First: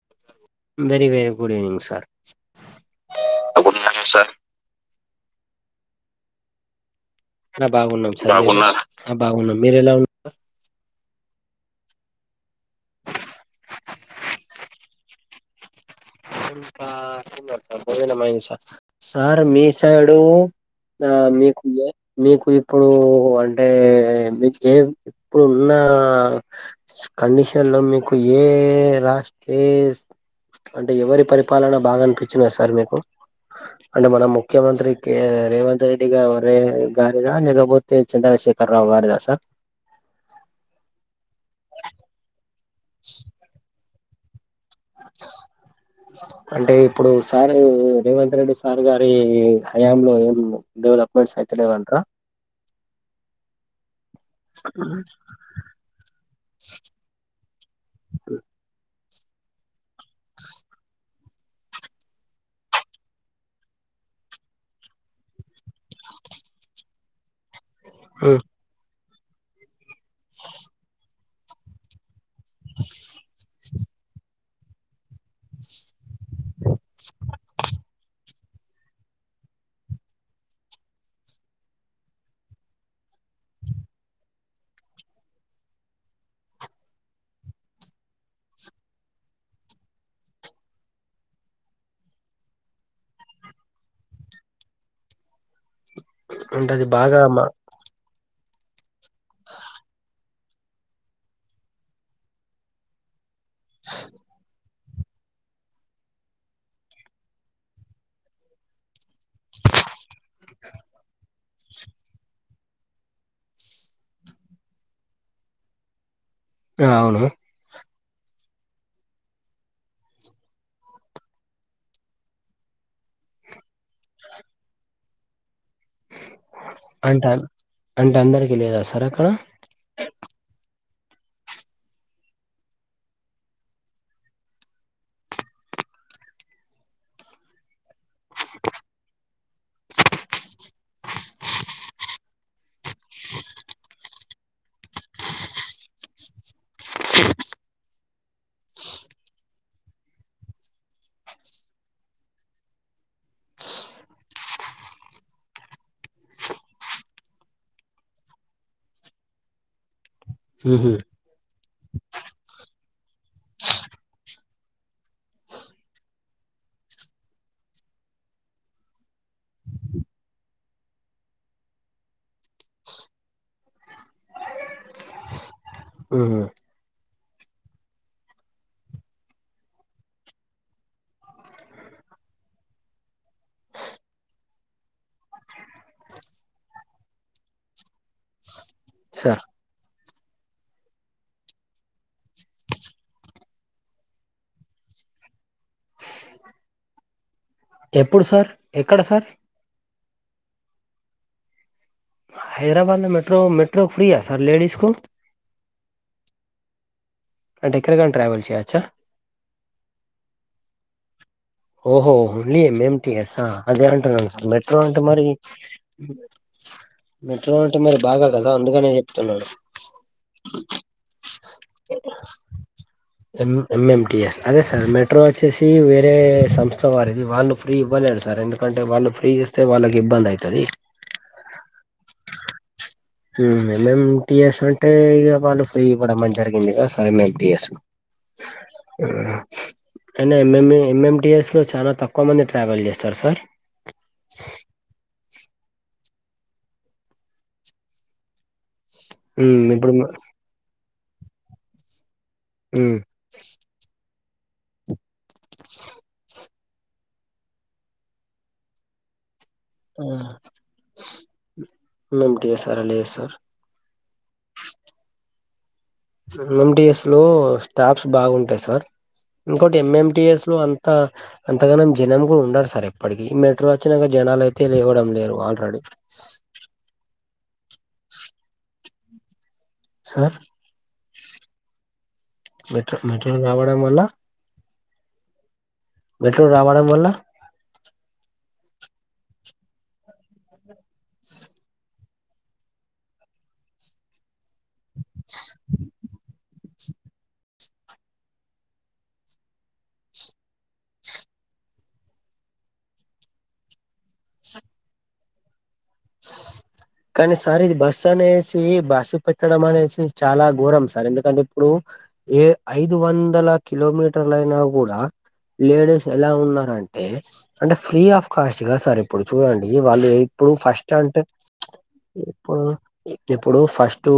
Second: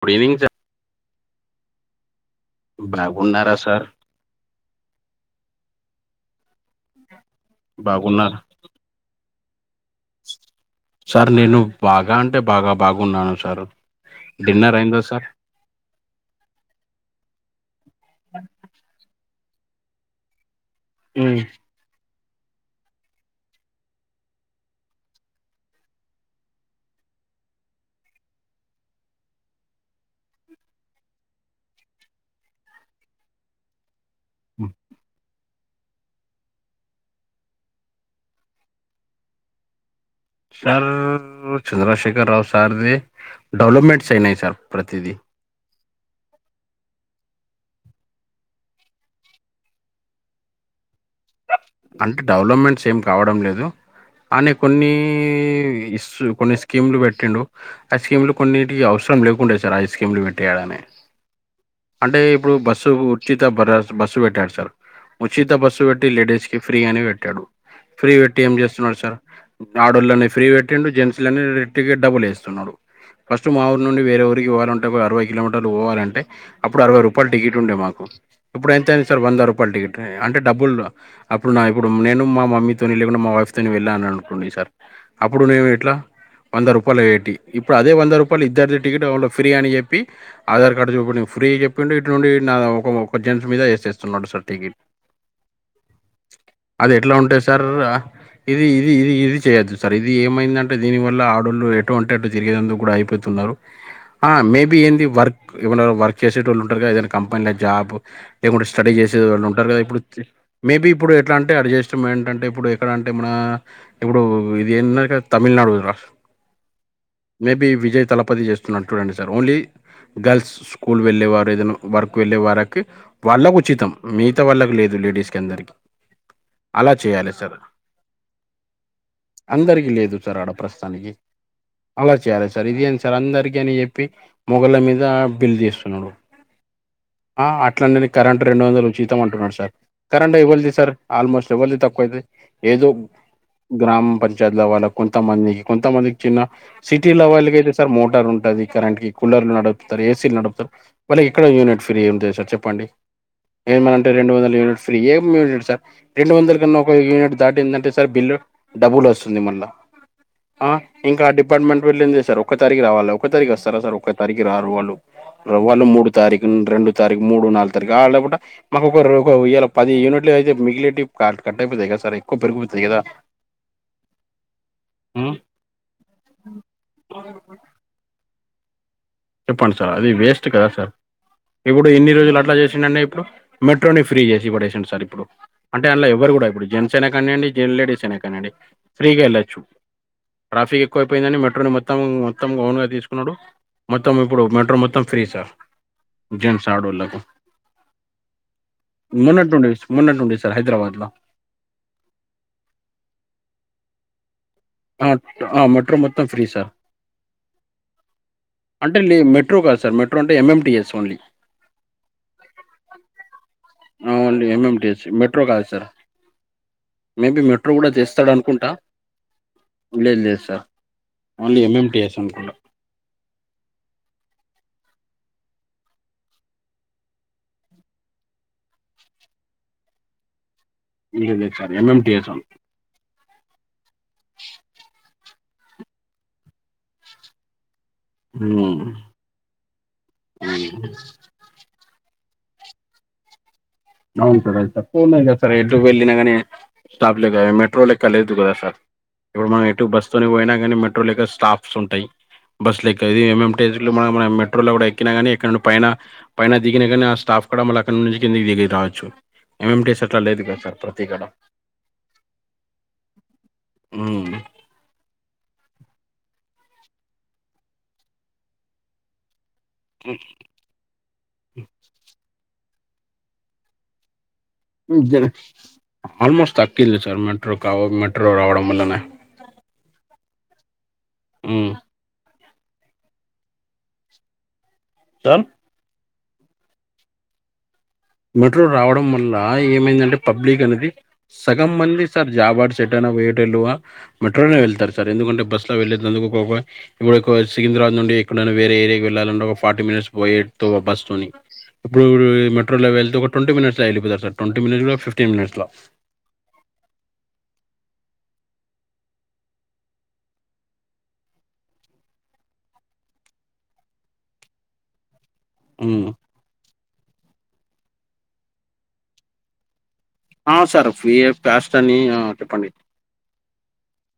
Good evening sir. Very very good evening sir. బాగున్నారా sir. నా బాగున్నాం సార్ బాగున్నారు బాగున్నాం ఆహ్ బాగున్నాం. మీరు ఎలా ఉన్నా సార్ నేను. బాగా అంటే బాగా బాగున్నాను సార్ డిన్నర్ అయింద సార్. ఇంకా [unintelligible] సార్ సార్ మీ సైడు. ఆహ్ మీకు దా. మీకు ఇప్పుడు అంటే మీకు ఏం ఇప్పుడున్న. కండిషన్ లో మీకు ఏ రాశి ఏస్. అంటే ఎవరి పరిపాలన బాగా అనిపించింది సార్ మీకు అంటే మన ముఖ్యమంత్రికే. రేవంత్ రెడ్డి గ వరే గారిదా లేకపోతే చంద్రశేఖర్ రావు గారిదా సార్. సార్ చంద్రశేఖర రావు సార్ది డెవలప్మెంట్స్ అయినాయి సార్. ప్రతిది. ఆహ్. అంటే ఇప్పుడు సార్ రేవంత్ రెడ్డి సార్ గారి హయాంలో ఏం డెవలప్మెంట్స్ అయి. అంటే డెవలప్మెంట్స్ ఏం కావడం లేదు. అనే కొన్ని ఇస్ కొన్ని స్కీములు పెట్టిండు ఆ స్కీములు కొన్నింటికి అవస. అవసరం లేకుండే సార్ ఐ స్కీమ్లు పెట్టేయడని. అంటే ఇప్పుడు బస్సు ఉచిత బరస్ బస్సు పెట్టాడు సార్. ఉచిత బస్సు పెట్టి లేడీస్ కి ఫ్రీ అని పెట్టాడు ఫ్రీ హ్మ్ పెట్టి ఏం చేస్తున్నాడు సార్. ఆడలని ఫ్రీ పెట్టిండు జెంట్స్లని టికెట్ డబ్బులేస్తున్నాడు ఫస్ట్ మా ఊరు. ఇప్పుడు వేరే ఊరికి పోవ్వాలంటే అరవై కిలోమీటర్లు పోవాలంటే అప్పుడు అరవై రూపాయ టికెట్ ఉండే మాకు. ఇప్పుడు ఎంత అయింది సార్ వంద రూపాయలై టికెట్ అంటే డబ్బులు. అప్పుడు నా ఇప్పుడు నేను మా మమ్మీతోని లేకుండా మా వైఫ్తో వెళ్ళాను అనుకోండి సార్ అప్పుడు నేను ఎట్లా. వంద రూపాయలు ఎయిటి ఇప్పుడు అదే వంద రూపాయలు ఇద్దరిదీ టికెట్ ఫ్రీ అని చెప్పి ఆధార్ కార్డు చూపు. ఫ్రీ చెప్పండు ఇటు నుండి నా ఒక ఒక జెయింట్స్ మీద వేసేస్తున్నాడు సర్ టికెట్. అంటే అది ఎట్లా బాగా ఉంటాయి మా సార్. ఇది ఇది ఇది ఇది చేయొద్దు సార్ ఇది ఏమైందంటే దీని వల్ల ఆడోళ్ళు ఎటు అంటే అటు తిరిగేందుకు కూడా అయిపోతున్నారు. ఆహ్ మేం. ఏంది వర్క్మైనా వర్క్ చేసే వాళ్ళు ఉంటారు కదా ఏదైనా కంపెనీల జాబ్ లేకుంటే స్టడీ చేసే వాళ్ళు ఉంటారు. ఇప్పుడు మేబి ఇప్పు. ఇప్పుడు ఎట్లా అంటే అడ్జస్ట్మెంట్ ఏంటంటే ఇప్పుడు ఎక్కడ అంటే మన ఇప్పుడు ఇది ఏంది తమిళనాడు రాప్. ఆ అవును మే బి విజయ్. తలపతి చేస్తున్నడు చూడండి సార్ ఓన్లీ గర్ల్స్ స్కూల్ వెళ్ళేవారు ఏదైనా వర్క్ వెళ్ళే వారికి. వాళ్ళకు ఉచితం మిగతా వాళ్ళకు లేదు లేడీస్ కి అందరికి. అలా అంటే చేయాలి అన్- సార్ అంటే అందరికి లేదా సార్ అక్కడ అందరికి లేదు సార్ ఆడ ప్రస్ తానికి అలా చేయాలి సార్ ఇదెంది సార్ అందరికి అని చెప్పి మొగోళ్ల మీద బిల్ తీస్తున్నాడు ఆ అట్లా నేను కరెంటు రెండు వందలు ఉచీతం అంటున్నాడు సార్ కరెంటు ఎవ్వల్ తీస్ సార్ ఆల్మోస్ట్ ఎవల్ది తక్కువది ఏదో గ్రామ పంచాయతీ లెవల్ కొంతమందికి కొంతమందికి చిన్న సిటీ లెవెల్కి అయితే సార్ మోటార్ ఉంట అది కరెంట్ కి కూలర్లు నడుపుతారు ఏసీలు నడుపుతారు వాళ్ళకి ఇక్కడ యూనిట్ ఫ్రీ అంతే సార్ చెప్పండి ఏమన్నంటే రెండు వందల యూనిట్ ఫ్రీ ఎం రెండు వందల కన్నా ఒక యూనిట్ దాటిందంటే సార్ బిల్ డబుల్ వస్తుంది మళ్ళా ఆ ఊహూ ఇంకా డిబ్ పార్ట్మెంటోళ్లెంచేస్తారు ఒక తారీకే రావాలి ఒక తారీకస్తారా సార్ ఒక్క తారీకి రారు వాళ్ళు వాళ్ళు మూడు తారీఖు రెండు తారీఖు మూడు నాలుగు తారీఖు లేకుండా మాకు ఒక ఇయాల్ పది యూనిట్ తే మిగిలిటి కార్ కట్టపోతాయ్కదా సార్ ఇక్కువ బారువనిపిత్తది కదా మ్ ఊహూ చెప్పండి సార్ అది వేస్ట్ కదా సార్ ఇప్పుడు ఇన్ని రోజులు అట్లా చేసిండడు అన్నే ఇప్పుడు మెట్రోనే ఫ్రీ చేసి పడేసిండు సార్ ఇప్పుడు అంటే అంలో ఎవ్వరు ఇప్పుడు జెంట్స్ అయినా కానివయండి లేడీస్ అయినా కానిండి ఫ్రీగా సార్ వెళ్ళొచ్చు ట్రాఫిక్ ఎక్కువైపోయిందని మెట్రోని మొత్తం మొత్తం ఓన్గా తీసుకున్నాడు మొత్తం ఇప్పుడు మెట్రో మొత్తం ఫ్రీ సార్ జెంట్స్ ఆడోళ్ళకు ఎప్పుడు సార్ ఎక్కడ సార్ మొన్నట్ నుండి మొన్నట్ నుండె సార్ హైదరాబాద్ ల హైదరాబాద్లో మెట్రో మెట్రో ఫ్రీయా సార్ లేడీస్కు అ మెట్రో మొత్తం ఫ్రీ సార్ అంటే ఎక్కడికైనా ట్రావెల్ చేయొచ్చా అంటే మెట్రో కాదు సార్ మెట్రో అంటే ఎంఎంటిఎస్ ఓన్లీ ఓహో ఓన్లీ ఏంఏంటిఎస్సా అదే ఆ! అంటున్నాను సార్ ఓన్లీ మెట్రో అంటే ఎంఎంటీఎస్ మరి మెట్రో కాదు సార్ మెట్రో అంటే మరి బాగా కదా అందుకనే చెప్తున్నాడు లేద్ లేద్ సార్ ఓన్లీ ఎంఎంటీఎస్ అనుకుంటా ఎం ఎంఎంటిఎస్ అదే సార్ మెట్రో వచ్చేసి వేరే సంస్థ వారిది వాళ్ళు ఫ్రీ ఇవ్వలేడు సార్ ఎందుకంటే వాళ్ళు ఫ్రీ చేస్తే వాళ్ళకి ఇబ్బంది అయితది ఇయ్యలేరు సార్ ఎంఎంటీఎస్ అవును ఎంఎంటిఎస్ అంటే ఈగ వాళ్ళు ఫ్రీ ఇవ్వడం జరిగింది కదా సార్ ఎంఎంటిఎస్లో హ్మ్. అయినా ఎం ఎం ఎంఎంటిఎస్లో చాలా తక్ క్కువ మంది ట్రావెల్ చేస్తారు సార్ అవును సార్ అవి తక్కువ ఉన్నాయి కదా సార్ ఎటు వెళ్లి యినా గాని స్టాప్లే మెట్రో లెక్క లేదు కదా సార్ ఇప్పుడు మనం ఎటు బస్సు తోని పోయినా కానీ మెట్ మెట్రో లెక్క స్టాప్స్ ఉంటయి బస్ ఉమ్ లెక్క ఇది ఎంఎంటీఎస్లో మ మ మన మెట్రో లో కూడా క్కిన గానీ ఎక్కడ నుండి పైన పైన దిగిన గాని ఆ స్టాప్ కాడా మళ్ళ అక్కడ నుంచి కిందకి దిగి రావచ్చు ఎంఎంటీఎస్ అట్లా లేదు కదా సార్ ప్రతి గడ ఎంఎంటిఎస్ అలా లేదు సార్ మ్ ఎంఎంటిఎస్ లో స్టాఫ్స్ బాగుంటాయి సార్ ఇంకోటి ఎంఎంటిఎస్ లో అంత అంతగనం జనం కూడా ఉండరు సార్ ఇప్పటికీ మెట్రో వచ్చినాక జనాలయ్ ఉజ్జనీ ఆల్మోస్ట్ తట్టింది సార్ మెట్రోకావ మెట్రో రావడం వల్లనే సార్ మ్ మెట్రో మెట్రో రావడం వల్ల సం మెట్రో రావడం వల్ల మెట్రో రావడం వల్ల ఏమైందంటే పబ్లిక్ అనేది సగం మంది సార్ జాబాట్ సెట్టాయినా వేటిలువ వె మెట్రో లోనె వెళ్తారు సార్ ఎందుకంటే బస్ లో వెళ్లే తందుకుకోవ ఇప్పుడెక్కువ సికింద్రాబాద్ నుండి ఎక్కడైనా వేరే ఏరియాకి వెళ్ళాలంటే ఒక ఫార్టీ మినిట్స్ పోయే తో బస్ తోని ఇప్పుడు మెట్రో లో వెళ్తే ఒక ట్వంటీ మినిట్స్ వెళ్ళిపోతార్ sir twenty minutes fifteen minutes ల కానీ సార్ ఇది బస్సు అనేసి బస్సు పెట్టడం అనేసి చాలా ఘోరం సార్ ఎందుకంటే ఇప్పుడు ఏ ఐదు వందల కిలోమీటర్లయినా గుడా లేడీస్ మ్మ్. ఎలా ఉన్నారంటే అంటే ఫ్రీ ఆఫ్ కాస్ట్ గా సార్ ఇప్పుడు చూడండి వాళ్ళు ఇప్పుడు ఆ సార్ ఫస్ట్ ఫ్రీ అంటే కాస్ట్ అని ఆ, ఇప్పుడు చెప్పండి ఇప్పుడు ఫస్ట్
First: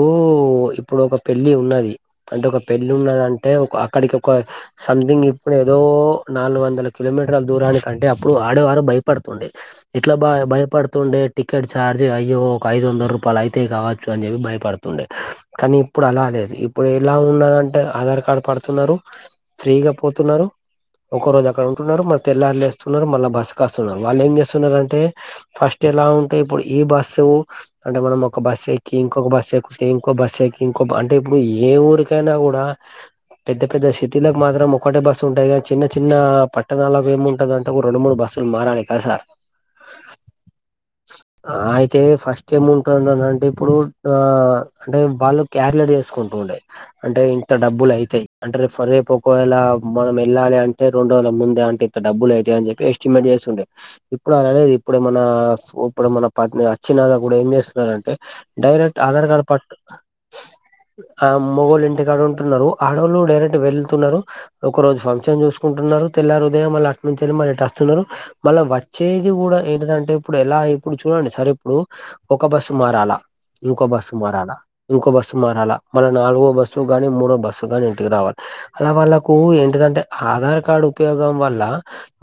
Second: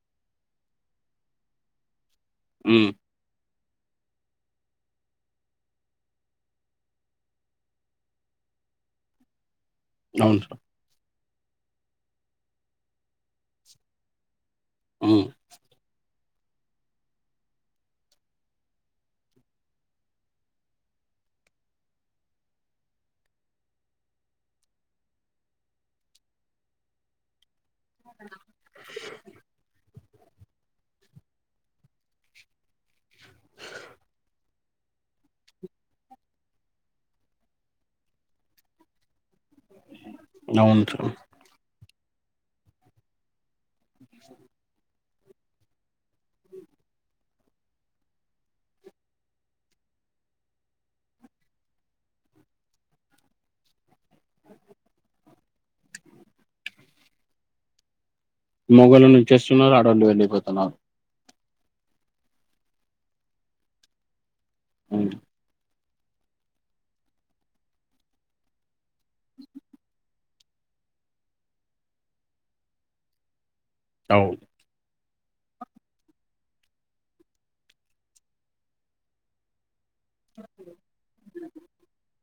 ఇప్పుడు ఒక పెళ్లి ఉన్నది అంటే ఒక పెళ్లి మ్మ్. ఉన్నదం అంటే ఒక అక్కడికి ఒక సంథింగ్ ఇప్పుడు ఏదో నాలుగు వందల కిలోమీటర్ల దూరానికంటే అప్పుడు ఆడవారు భయపడుతుండే ఎట్లా అవును సార్ భయపడుతూ ఉండే టికెట్ చార్జ్ అయ్యో ఒక ఐదు వందల రూపాయలు అయితయ్ కావచ్చు అని చెప్పి భయ పడుతుండే మ్మ్. కానీ ఇప్పుడు అలా లేద్ ఇప్పుడు ఎలా ఉన్నదంటే ఆధార్ కార్డు పడుతున్నారు ఫ్రీగా పోతున్నారు ఉంకోరోజు అక్కడ ఉంటున్నారు మల్ల తెల్లారి లేస్తున్నారు మల్ల బస్ కస్తున్నారు వాళ్లు ఏం చేస్తున్నారంటే ఫస్ట్ ఎలా అంటే ఇప్పుడు ఈ బస్సు అంటే మనం ఒక బస్ ఎక్కి ఇంకొక బస్ ఎక్కి ఇంకో బస్ ఎక్కి ఇంకో అంటే ఇప్పుడు ఏ ఊరికైనా గుడా పెద్ద పెద్ద సిటీలకు మాత్రం ఒకటే బస్సు ఉంటాద్ గనీ చిన్న చిన్న పట్టణాలకు ఏమిముంటాదంటే ఒక రెండు మూడు బస్ లు మారాలి కదా సార్ ఔన్ సార్ అయితే ఫస్ట్ ఏముంటందంటే ఇప్పుడు ఆ అంటే వాళ్ళు క్యాలిక్యులేట్ చేసుకు ఉండాయి అంటే ఇంత డబ్బులు అయితై అంటే రేపు ఒకవేళ మనం ఎళ్ళాలి అంటే రొండోలకు ముందే అంటే ఇంత డబ్బులు అయితాయ్ అని చెప్పి ఎస్టిమేట్ చేస్తుండే ఇప్పుడు అలా లేద్ ఇప్పుడేమన్నా ఇప్పుడు మన పత్ అచ్చినా గుడా ఏం చేస్తున్నరంటే డైరెక్ట్ మొగలు ఆధార్ కార్డు పట్ నుంచేస్తున్నారు ఆడవాళ్ళు వెళ్ళిపోతున్నారు ఆ మొగుళ్ళు ఇంటికాడ ఉంటున్నారు ఆడోళ్ళు డైరెక్ట్ వెళుతున్నారు ఒక రోజు మ్మ్. ఫంక్షన్ చూసుకు కుంటున్నారు తెల్లారుదయం మళ్ళ అట్ నుంచెల్ మళ్ళ ఇట్ అస్తున్నారు మళ్ళ వచ్చేది గుడా ఏంటదంటే ఇప్పుడు ఎలా ఇప్పుడు చూడండి సార్ ఇప్పుడు ఒక బస్సు మారాలా ఇంకో బస్సుక్ అవును మారాలా ఇంకో బస్సు మారాలా మళ్ళ నాలుగో బస్సు గాని మూడో బస్సు గాని ఇంటికి రావాల అలా వాళ్ళకు ఏంటిదంటే ఆధార్ కార్డ్ ఉపయోగం వల్ల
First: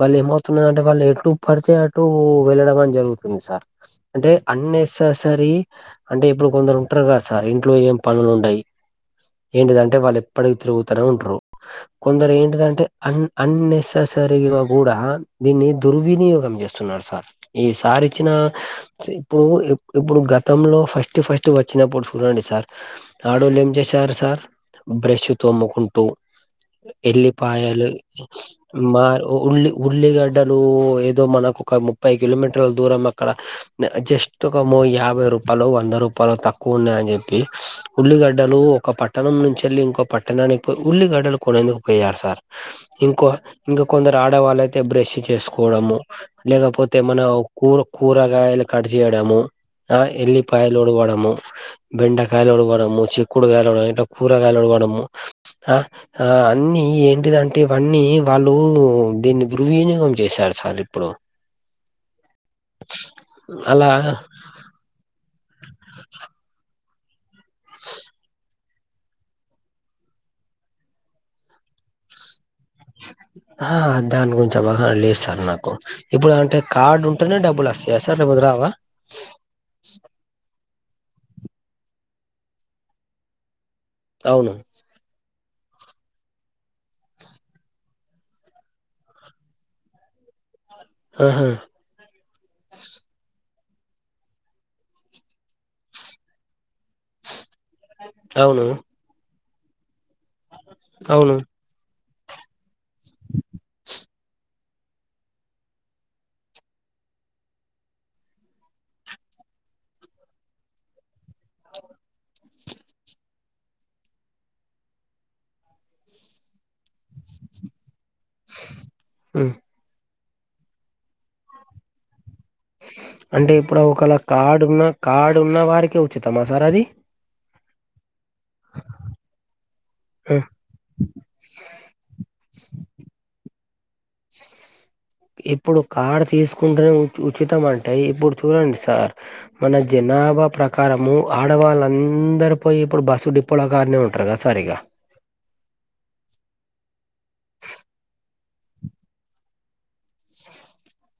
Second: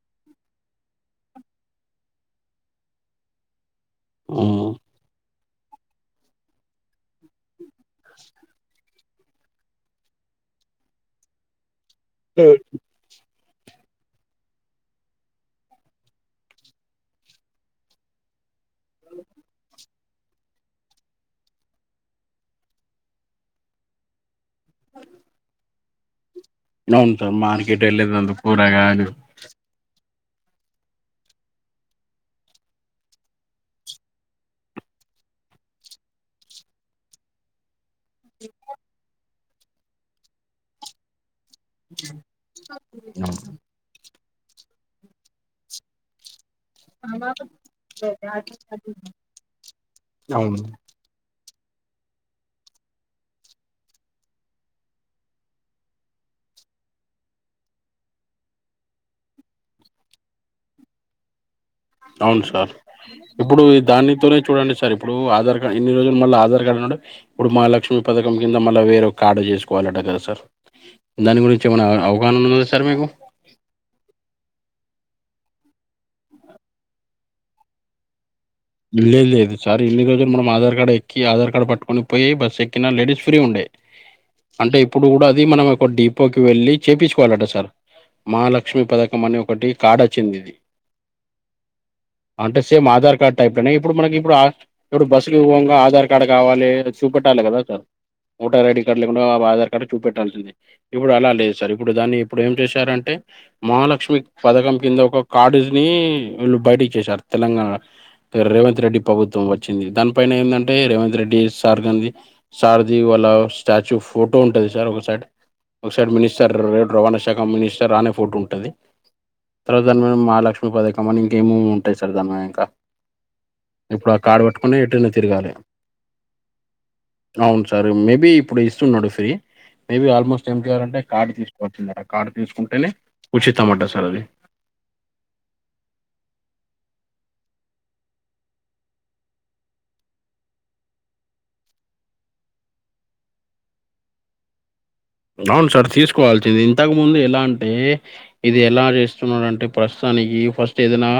వాళ్ళు ఏమవుతున్నదంటే వాళ్ళు ఎటు పడితే అటు వెళ్ళడం అని జరుగుతుంది సార్ అంటే మ్మ్. అన్నేసేసరి అంటే ఇప్పుడు కొందరు ఉంటారు కదా సార్ ఇ ట్లో ఏం పనులు ఉండయి ఏంటిదంటే వాళ్ళు ఎప్పడికి తిరుగుతనే ఉంటారు కొందరు ఏంటిదంటే అన్ అన్నెససరీగా కూడా దీన్ని దుర్వినియోగం చేస్తున్నారు సార్ ఈసారి ఇచ్చిన ఇప్పు ఎప్ ఇప్పుడు గతంలో ఫస్ట్ ఫస్ట్ వచ్చినప్పుడు చూడండి సార్ ఆడోళ్ళు ఏం చేసారు సార్ బ్రష్ తోముకుంటూ అవును ఎల్లి సార్ మార్కెట్ పాయలు వెళ్ళేదందుకు మ కూరగాయలు ఉళ్ ఉళ్లిగ డ్డలు ఏదో మనకు ఒక ముప్పై కిలోమీటర్ల దూరంగా ఇక్కడ జస్ట్ ఒకో మ్మో యాభై రూపాయలు వంద రూపాయలు తక్కువ ఉన్నాయని చెప్పి ఉల్లిగడ్డలు ఒక పట్టణం నుంచి వెళ్లి ఇంకో పట్టణానికి పోయి ఉల్లిగడ్డలు కొనేందుకు పోయారు సార్ ఇంకో ఇంక కొందరు ఆడేవాళ్ళయితే బ్రష్ చేసుకోవడము లేకపోతే మన కూర కూరగాయలు కట్ జేయడము ఆ అవును ఎల్లిపాయలు ఉడవడము బెండకాయలు డవడము చిక్కుడు కాయలుడము ఇ కూరగాయలుడివడము ఆ ఆ అన్ని ఏంటిదంటే ఇవన్నీ వాళ్ళు దీన్ని దుర్వినియోగం చేశారు చాల ఇప్పుడు అవును సార్ ఇప్పుడు అలా దానితోనే చూడండి సార్ ఇప్పుడు ఆధార్ కార్డ్ ఇన్ని రోజులు మళ్ళీ ఆధార్ కార్డు ఉన్ ఇప్పుడు మహాలక్ష్మి పథకం కింద మళ్ళా వేరే కార్డు చేసుకోవాలి అట కదా సార్ దాని గురించి ఏమనా అవగాహన ఉ ఆ దాని గురించ బ లేదు సార్ నాకు ఇప్పుడు అంటే కార్డ్ ఉంటేనే డబ్బులు వస్తాయ సార్ లేక లేదు లేదు సార్ ఇన్ని రోజులు మనం ఆధార్ కార్డ్ ఆధార్ కార్డ్ పట్టుకొని పోయి బస్ ఎక్కిన లేడీస్ ఫ్రీ ఉండే అవును అంటే ఇప్పుడు కూడా అది మనం ఒక డిపోకి వెళ్ళి చేపిచ్చుకోవాలట సార్ మహాలక్ష్మి పథకం అని ఒకటి కాడ చెందిది ఆహా అంటే సేమ్ ఆధార్ కార్డ్ టైప్నే ఇప్పుడు మనకి ఇప్పుడు ఇప్పుడు బస్సులు పోంగా ఆధార్ కార్డు కావాలి చూపెట్టాలి కదా అవును ఓటర్ ఐడి కార్డు లేకుండా ఆధార్ కార్డు చూపెట్టాల్సింది ఇప్పుడు అలా అవును లేదు సార్ ఇప్పుడు దాన్ని ఇప్పుడు ఏం చేశారంటే మహాలక్ష్మి పథకం కింద ఒక కార్డుని వీళ్ళు బయటికి చేసారు తెలంగాణ రేవంత్ రెడ్డి ప్రభుత్వం వచ్చింది దానిపైన ఏందంటే రేవంత్ రెడ్డి సార్గాంది సార్ది వాళ్ళ స్టాచ్యూ ఫోటో ఉంటది సార్ ఒక సైడ్ ఒక సైడ్ మినిస్టర్ రవాణా శాఖ మినిస్టర్ రాని ఫోట ఉంటది ఉమ్ తర్వాత దాని మీద మహాలక్ష్మి పథకం అని ఇంకేమెము ఉంటాయి సార్ దాని క అంటే ఇప్పుడు ఒకళ కార్డు ఉన్న కార్డు తిరగాలి ఉన్న వారికే ఉచితమా సార్ అది అవును సార్ మేబి ఇప్పుడు ఇస్తున్నాడు ఫ్రీ మేబీ ఆ. ఆల్మోస్ట్ ఏం చేయాలంటే కార్డు తీసుకోచ్చుంద కార్డు తీసుకుంటేనే ఉచి టమాటా సార్ అది ఇప్పుడు కార్డు తీసుకుంటేనే ఉచితం అంటే ఇప్పుడు చూడండి సార్ మన జన్న జనాభా ప్రకారము ఆడవాళ్ళ అందరు పోయి ఇప్పుడు బస్సు డిపోల కానే ఉంటరు కదా సరిగా అవును సార్ తీసుకోవాల్సింది ఇంతకు ముందు ఎలా అంటే ఇది ఎలా చేస్తున్నారు అంటే ప్రస్తుతం నికి ఫస్ట్ ఏదైనా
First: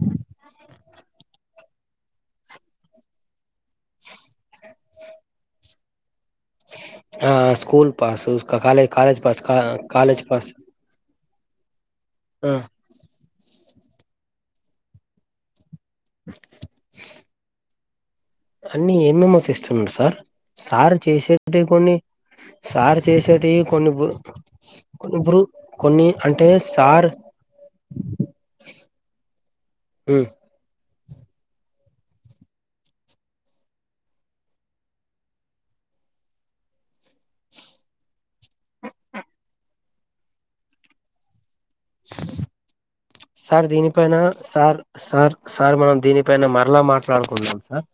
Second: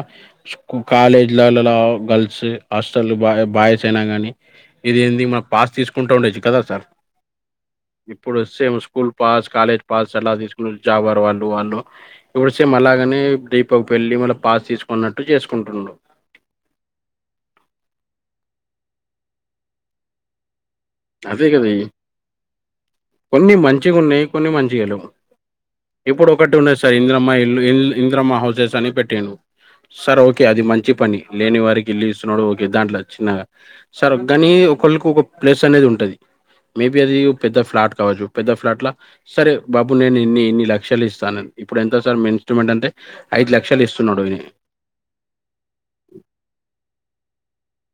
కాలేజ్ లలో గర్ల్స్ హాస్టల్ బా బాయ్స్ అయినా గానీ ఇది ఏంది మన పాస్ తీసుకుంటా ఉండే ఆ school pass same college school college pass కా కాలేజ్ పాస్ అట్లా తీసుకుని జాబారు వాళ్ళు వాళ్ళు ఇప్పుడు ఆ సేమ్ అలాగనే దీపకు పెళ్లి మళ్ళ పాస్ తీసుకున్నట్టు చేసుకుంటున్నాడు అన్ని ఏమేమో చేస్తున్నారు సార్ సార్ అదే చేసేటి కదా కొన్ని సార్ చేసేటివి కొన్ని మంచిగున్నాయి కొన్ని మంచిగా లేవు కొన్నిప్పురు కొన్ని అంటే సార్ మా ఇల్లు ఇంద్రమ్మ హౌసెస్ అని పెట్టిండు సరే ఉమ్, ఓకే అది మం వచ్చి పని లేని వారికి ఇల్లు ఇస్తున్నాడు ఓకే దాంట్లో చిన్నగా సార్ కాని ఒకళ్ళకి ప్లేస్ అనేది ఉంటుది మేబి అది పెద్ద ఫ్లాట్ కావచ్చు పెద్ద ఫ్లాట్ సరే బాబు నేను ఇన్ని ఇన్ని లక్షలు ఇస్తాన సార్ లక్షలు దీనిపైన ఇస్తున్నాడు ఈయన సార్ సార్ సార్ మనం దీనిపైన మ మరిలా మాట్లాడుకుంటున్నాం సార్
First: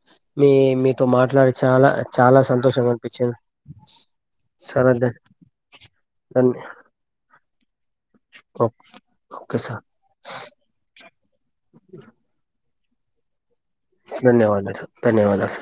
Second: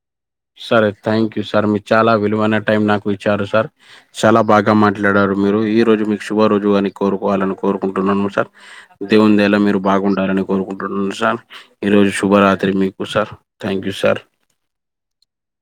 మీ సరే మీతో థ్యాంక్ యూ మాట్లాడి సార్ మీరు చాలా విలువైన టైం సంతోషంగా నాకు అనిపించింది విచ్చారు సార్ చాలా బాగా సార్ మాట్లా ధన్ డారు మీరు ఈ రోజు మీకు శుభ ధన్ రోజుగా కోరుకోవాలను కోరుకుంటున్నాను సార్ ఓ- దేవు దేలా ఓకే మీరు సార్ బాగుండాలని కోరుకుంటున్నాను సార్ ఈ రోజు శుభరాత్రి మీకు కుష ధన్యవాదాలు సార్ ధన్యవాదాలు సార్